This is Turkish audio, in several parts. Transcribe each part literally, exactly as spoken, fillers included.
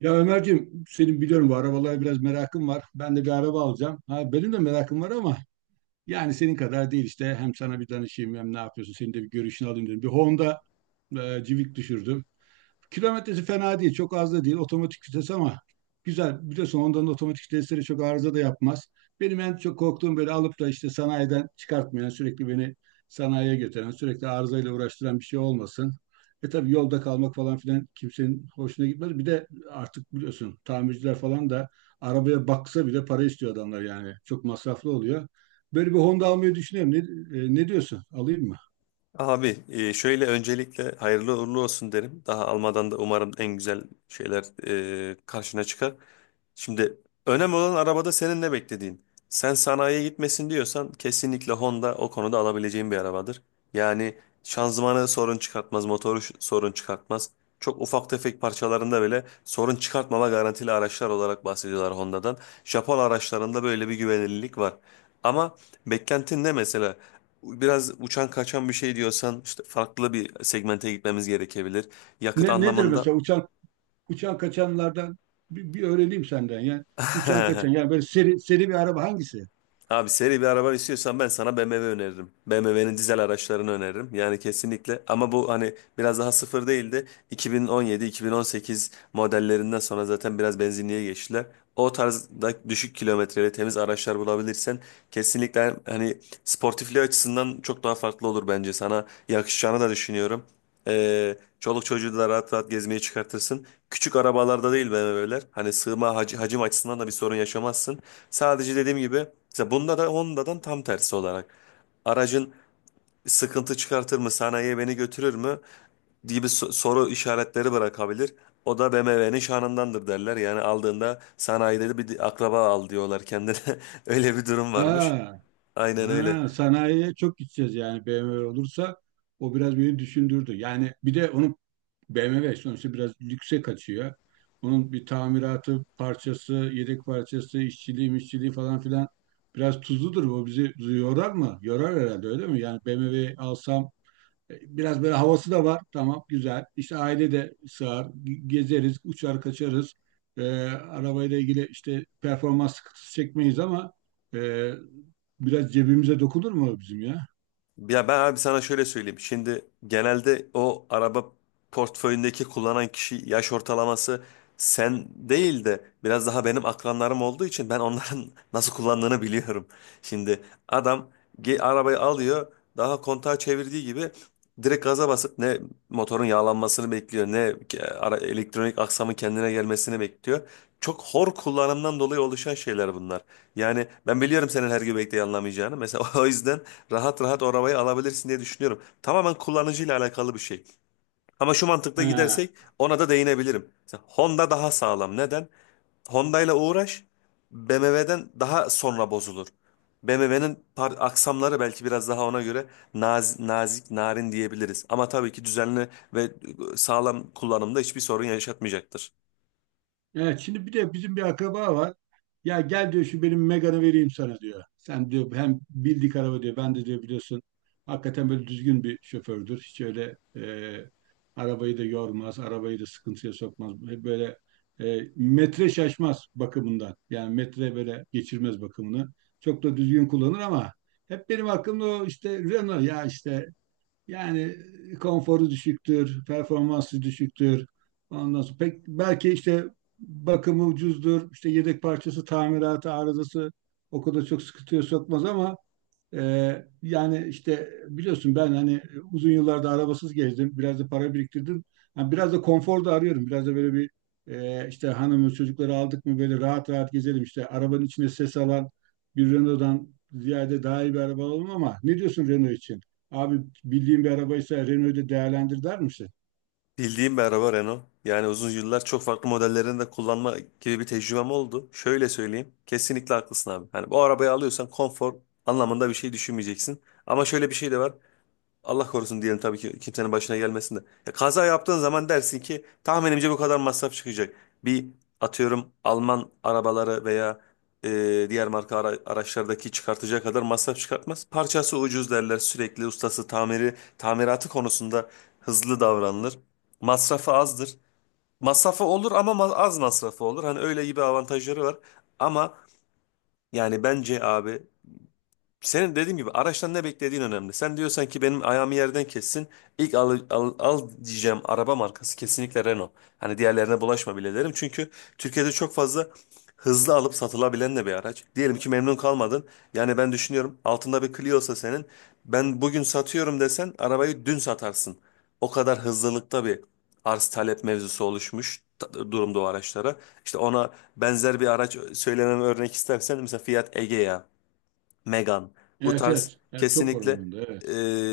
Ya Ömerciğim senin biliyorum bu arabalara biraz merakın var. Ben de bir araba alacağım. Ha, benim de merakım var ama yani senin kadar değil işte. Hem sana bir danışayım hem ne yapıyorsun senin de bir görüşünü alayım dedim. Bir Honda e, Civic düşürdüm. Kilometresi fena değil. Çok az da değil. Otomatik vites ama güzel. Biliyorsun ondan otomatik vitesleri çok arıza da yapmaz. Benim en çok korktuğum böyle alıp da işte sanayiden çıkartmayan, sürekli beni sanayiye götüren, sürekli arızayla uğraştıran bir şey olmasın. E tabii yolda kalmak falan filan kimsenin hoşuna gitmez. Bir de artık biliyorsun tamirciler falan da arabaya baksa bile para istiyor adamlar yani. Çok masraflı oluyor. Böyle bir Honda almayı düşünüyorum. Ne, e, ne diyorsun? Alayım mı? Abi e, şöyle öncelikle hayırlı uğurlu olsun derim. Daha almadan da umarım en güzel şeyler e, karşına çıkar. Şimdi önemli olan arabada senin ne beklediğin. Sen sanayiye gitmesin diyorsan kesinlikle Honda o konuda alabileceğin bir arabadır. Yani şanzımanı sorun çıkartmaz, motoru ş- sorun çıkartmaz. Çok ufak tefek parçalarında bile sorun çıkartmama garantili araçlar olarak bahsediyorlar Honda'dan. Japon araçlarında böyle bir güvenilirlik var. Ama beklentin ne mesela? Biraz uçan kaçan bir şey diyorsan işte farklı bir segmente gitmemiz gerekebilir. Yakıt Ne, nedir anlamında mesela uçan uçan kaçanlardan bir, bir öğreneyim senden. Yani uçan kaçan yani böyle seri, seri bir araba hangisi? Abi seri bir araba istiyorsan ben sana B M W öneririm. B M W'nin dizel araçlarını öneririm. Yani kesinlikle ama bu hani biraz daha sıfır değildi. iki bin on yedi-iki bin on sekiz modellerinden sonra zaten biraz benzinliğe geçtiler. O tarzda düşük kilometreli temiz araçlar bulabilirsen kesinlikle hani sportifliği açısından çok daha farklı olur bence. Sana yakışacağını da düşünüyorum. Ee, çoluk çocuğu da rahat rahat gezmeye çıkartırsın. Küçük arabalarda değil be bebeler. Hani sığma hac- hacim açısından da bir sorun yaşamazsın. Sadece dediğim gibi mesela bunda da Honda'dan tam tersi olarak. Aracın sıkıntı çıkartır mı? Sanayiye beni götürür mü? Gibi so- soru işaretleri bırakabilir. O da B M W'nin şanındandır derler. Yani aldığında sanayide de bir akraba al diyorlar kendine. Öyle bir durum varmış. Ha, Aynen öyle. ha, Sanayiye çok gideceğiz yani B M W olursa o biraz beni düşündürdü. Yani bir de onun, B M W sonuçta biraz lükse kaçıyor. Onun bir tamiratı parçası, yedek parçası, işçiliği, işçiliği falan filan biraz tuzludur. Bu bizi yorar mı? Yorar herhalde, öyle mi? Yani B M W alsam biraz böyle havası da var. Tamam, güzel. İşte aile de sığar. Ge- Gezeriz, uçar kaçarız. Ee, arabayla ilgili işte performans sıkıntısı çekmeyiz ama e, biraz cebimize dokunur mu bizim ya? Ya ben abi sana şöyle söyleyeyim. Şimdi genelde o araba portföyündeki kullanan kişi yaş ortalaması sen değil de biraz daha benim akranlarım olduğu için ben onların nasıl kullandığını biliyorum. Şimdi adam ge- arabayı alıyor daha kontağı çevirdiği gibi direkt gaza basıp ne motorun yağlanmasını bekliyor ne ke- ara- elektronik aksamın kendine gelmesini bekliyor. Çok hor kullanımdan dolayı oluşan şeyler bunlar. Yani ben biliyorum senin her göbekte yanlamayacağını. Mesela o yüzden rahat rahat o arabayı alabilirsin diye düşünüyorum. Tamamen kullanıcıyla alakalı bir şey. Ama şu mantıkla He. gidersek ona da değinebilirim. Mesela Honda daha sağlam. Neden? Honda ile uğraş B M W'den daha sonra bozulur. B M W'nin par- aksamları belki biraz daha ona göre naz- nazik, narin diyebiliriz. Ama tabii ki düzenli ve e, sağlam kullanımda hiçbir sorun yaşatmayacaktır. Evet, şimdi bir de bizim bir akraba var. Ya gel diyor, şu benim Megane'ı vereyim sana diyor. Sen diyor hem bildik araba diyor. Ben de diyor biliyorsun hakikaten böyle düzgün bir şofördür. Hiç öyle e, arabayı da yormaz, arabayı da sıkıntıya sokmaz. Hep böyle e, metre şaşmaz bakımından. Yani metre böyle geçirmez bakımını. Çok da düzgün kullanır ama hep benim aklımda o işte Renault ya işte, yani konforu düşüktür, performansı düşüktür. Ondan sonra pek belki işte bakımı ucuzdur, işte yedek parçası, tamiratı, arızası o kadar çok sıkıntıya sokmaz ama ee, yani işte biliyorsun ben hani uzun yıllarda arabasız gezdim. Biraz da para biriktirdim. Yani biraz da konfor da arıyorum. Biraz da böyle bir, e, işte hanımı çocukları aldık mı böyle rahat rahat gezelim. İşte arabanın içine ses alan bir Renault'dan ziyade daha iyi bir araba alalım ama ne diyorsun Renault için? Abi, bildiğin bir arabaysa Renault'u da değerlendir der misin? Bildiğim bir araba Renault. Yani uzun yıllar çok farklı modellerini de kullanma gibi bir tecrübem oldu. Şöyle söyleyeyim. Kesinlikle haklısın abi. Hani bu arabayı alıyorsan konfor anlamında bir şey düşünmeyeceksin. Ama şöyle bir şey de var. Allah korusun diyelim tabii ki kimsenin başına gelmesin de. Ya kaza yaptığın zaman dersin ki tahminimce bu kadar masraf çıkacak. Bir atıyorum Alman arabaları veya e, diğer marka ara- araçlardaki çıkartacağı kadar masraf çıkartmaz. Parçası ucuz derler sürekli ustası tamiri tamiratı konusunda hızlı davranılır. Masrafı azdır. Masrafı olur ama ma- az masrafı olur. Hani öyle gibi avantajları var. Ama yani bence abi senin dediğim gibi araçtan ne beklediğin önemli. Sen diyorsan ki benim ayağımı yerden kessin. İlk al, al, al diyeceğim araba markası kesinlikle Renault. Hani diğerlerine bulaşma bile derim. Çünkü Türkiye'de çok fazla hızlı alıp satılabilen de bir araç. Diyelim ki memnun kalmadın. Yani ben düşünüyorum altında bir Clio'sa senin. Ben bugün satıyorum desen arabayı dün satarsın. O kadar hızlılıkta bir arz talep mevzusu oluşmuş ta- durumda o araçlara. İşte ona benzer bir araç söylemem örnek istersen mesela Fiat Egea. Megane. Bu Evet, tarz evet. Evet, çok kesinlikle oranında evet.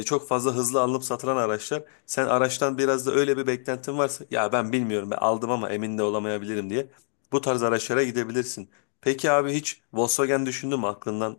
e, çok fazla hızlı alınıp satılan araçlar. Sen araçtan biraz da öyle bir beklentin varsa ya ben bilmiyorum ben aldım ama emin de olamayabilirim diye bu tarz araçlara gidebilirsin. Peki abi hiç Volkswagen düşündün mü aklından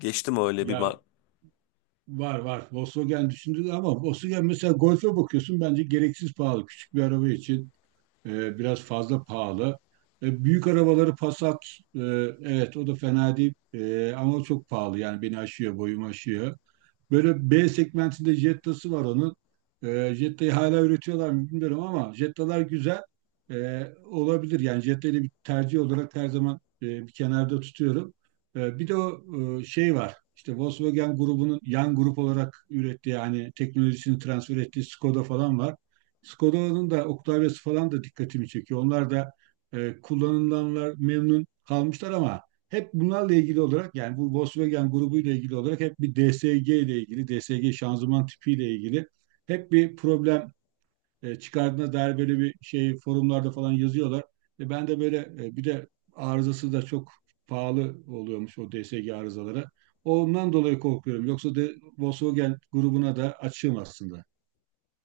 geçti mi öyle bir. Ya var var. Volkswagen düşündü ama Volkswagen mesela Golf'e bakıyorsun bence gereksiz pahalı küçük bir araba için. E, biraz fazla pahalı. E, büyük arabaları Passat, e, evet o da fena değil. E, ama çok pahalı. Yani beni aşıyor, boyumu aşıyor. Böyle B segmentinde Jetta'sı var onun. E, Jetta'yı hala üretiyorlar mı bilmiyorum ama Jetta'lar güzel. E, olabilir. Yani Jetta'yı bir tercih olarak her zaman e, bir kenarda tutuyorum. E, bir de o e, şey var. İşte Volkswagen grubunun yan grup olarak ürettiği hani teknolojisini transfer ettiği Skoda falan var. Skoda'nın da Octavia'sı falan da dikkatimi çekiyor. Onlar da e, kullanılanlar memnun kalmışlar ama hep bunlarla ilgili olarak yani bu Volkswagen grubuyla ilgili olarak hep bir D S G ile ilgili, D S G şanzıman tipiyle ilgili hep bir problem e, çıkardığına dair böyle bir şey forumlarda falan yazıyorlar. E, ben de böyle, e, bir de arızası da çok pahalı oluyormuş o D S G arızaları. Ondan dolayı korkuyorum. Yoksa de Volkswagen grubuna da açığım aslında.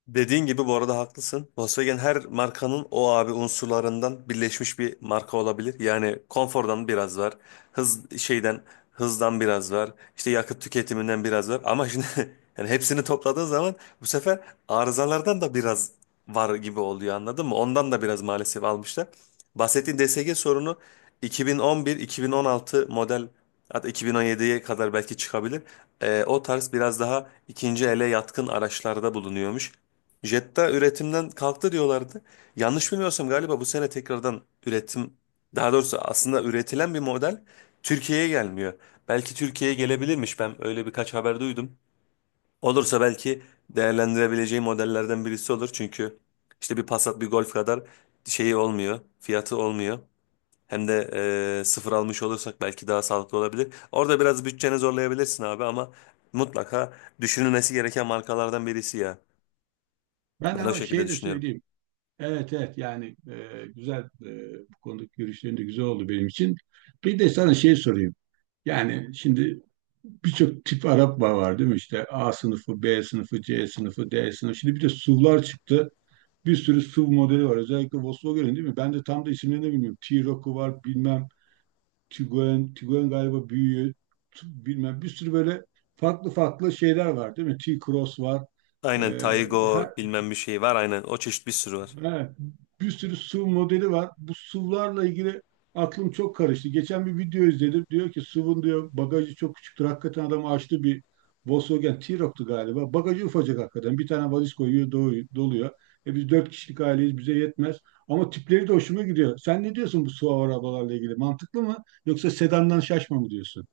Dediğin gibi bu arada haklısın. Volkswagen her markanın o abi unsurlarından birleşmiş bir marka olabilir. Yani konfordan biraz var. Hız şeyden hızdan biraz var. İşte yakıt tüketiminden biraz var. Ama şimdi yani hepsini topladığın zaman bu sefer arızalardan da biraz var gibi oluyor anladın mı? Ondan da biraz maalesef almışlar. Bahsettiğin D S G sorunu iki bin on bir-iki bin on altı model, hatta iki bin on yediye kadar belki çıkabilir. Ee, o tarz biraz daha ikinci ele yatkın araçlarda bulunuyormuş. Jetta üretimden kalktı diyorlardı. Yanlış bilmiyorsam galiba bu sene tekrardan üretim, daha doğrusu aslında üretilen bir model Türkiye'ye gelmiyor. Belki Türkiye'ye gelebilirmiş. Ben öyle birkaç haber duydum. Olursa belki değerlendirebileceği modellerden birisi olur. Çünkü işte bir Passat, bir Golf kadar şeyi olmuyor, fiyatı olmuyor. Hem de e, sıfır almış olursak belki daha sağlıklı olabilir. Orada biraz bütçeni zorlayabilirsin abi ama mutlaka düşünülmesi gereken markalardan birisi ya. Ben Ben o ama şekilde şey de düşünüyorum. söyleyeyim. Evet, evet, yani e, güzel, e, bu konudaki görüşlerin de güzel oldu benim için. Bir de sana şey sorayım. Yani şimdi birçok tip Arap var değil mi? İşte A sınıfı, B sınıfı, C sınıfı, D sınıfı. Şimdi bir de S U V'lar çıktı. Bir sürü S U V modeli var. Özellikle Volkswagen'in değil mi? Ben de tam da isimlerini bilmiyorum. T-Roc'u var bilmem. Tiguan, Tiguan galiba büyüğü. t- Bilmem bir sürü böyle farklı farklı şeyler var değil mi? T-Cross var. Aynen Ee, her, Taygo bilmem bir şey var, aynen o çeşit bir sürü var. Evet, bir sürü S U V modeli var. Bu S U V'larla ilgili aklım çok karıştı. Geçen bir video izledim. Diyor ki S U V'un diyor bagajı çok küçüktür. Hakikaten adam açtı bir, Volkswagen T-Roc'tu galiba. Bagajı ufacık hakikaten. Bir tane valiz koyuyor, dolu- doluyor. E biz dört kişilik aileyiz, bize yetmez. Ama tipleri de hoşuma gidiyor. Sen ne diyorsun bu S U V arabalarla ilgili? Mantıklı mı? Yoksa sedandan şaşma mı diyorsun?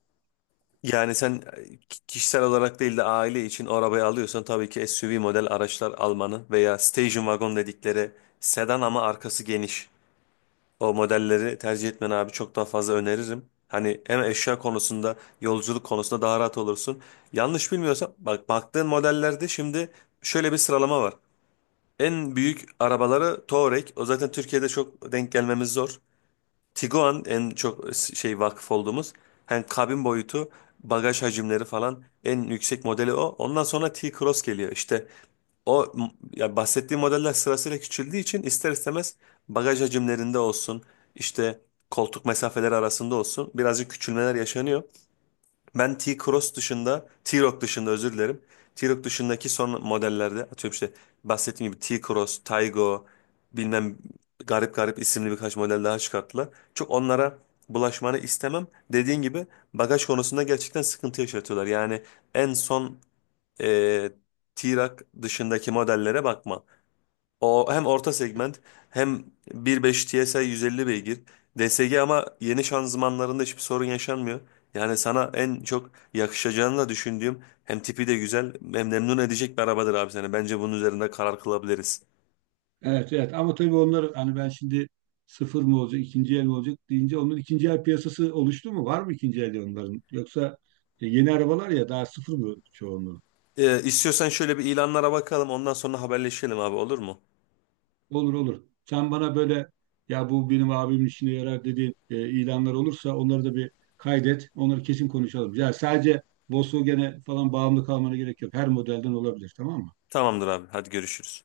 Yani sen e, ki- kişisel olarak değil de aile için o arabayı alıyorsan tabii ki SUV model araçlar almanı veya station wagon dedikleri sedan ama arkası geniş o modelleri tercih etmeni abi çok daha fazla öneririm. Hani hem eşya konusunda yolculuk konusunda daha rahat olursun. Yanlış bilmiyorsam bak baktığın modellerde şimdi şöyle bir sıralama var. En büyük arabaları Touareg. O zaten Türkiye'de çok denk gelmemiz zor. Tiguan en çok şey vakıf olduğumuz. Hani kabin boyutu, bagaj hacimleri falan en yüksek modeli o. Ondan sonra T-Cross geliyor. İşte o m- ya bahsettiğim modeller sırasıyla küçüldüğü için ister istemez bagaj hacimlerinde olsun, işte koltuk mesafeleri arasında olsun birazcık küçülmeler yaşanıyor. Ben T-Cross dışında, T-Roc dışında özür dilerim. T-Roc dışındaki son modellerde atıyorum işte bahsettiğim gibi T-Cross, Taygo, bilmem, garip garip isimli birkaç model daha çıkarttılar. Çok onlara bulaşmanı istemem. Dediğin gibi bagaj konusunda gerçekten sıkıntı yaşatıyorlar. Yani en son e, T-Roc dışındaki modellere bakma. O hem orta segment, hem bir nokta beş T S I yüz elli beygir. D S G ama yeni şanzımanlarında hiçbir sorun yaşanmıyor. Yani sana en çok yakışacağını da düşündüğüm, hem tipi de güzel, hem memnun edecek bir arabadır abi seni. Bence bunun üzerinde karar kılabiliriz. Evet, evet ama tabii onlar hani ben şimdi sıfır mı olacak ikinci el mi olacak deyince onun ikinci el piyasası oluştu mu? Var mı ikinci el onların? Yoksa e, yeni arabalar ya daha sıfır mı çoğunluğu? Ee, istiyorsan şöyle bir ilanlara bakalım ondan sonra haberleşelim abi, olur mu? Olur olur. Sen bana böyle ya bu benim abimin işine yarar dediğin e, ilanlar olursa onları da bir kaydet. Onları kesin konuşalım. Ya sadece Volkswagen'e falan bağımlı kalmana gerek yok. Her modelden olabilir tamam mı? Tamamdır abi, hadi görüşürüz.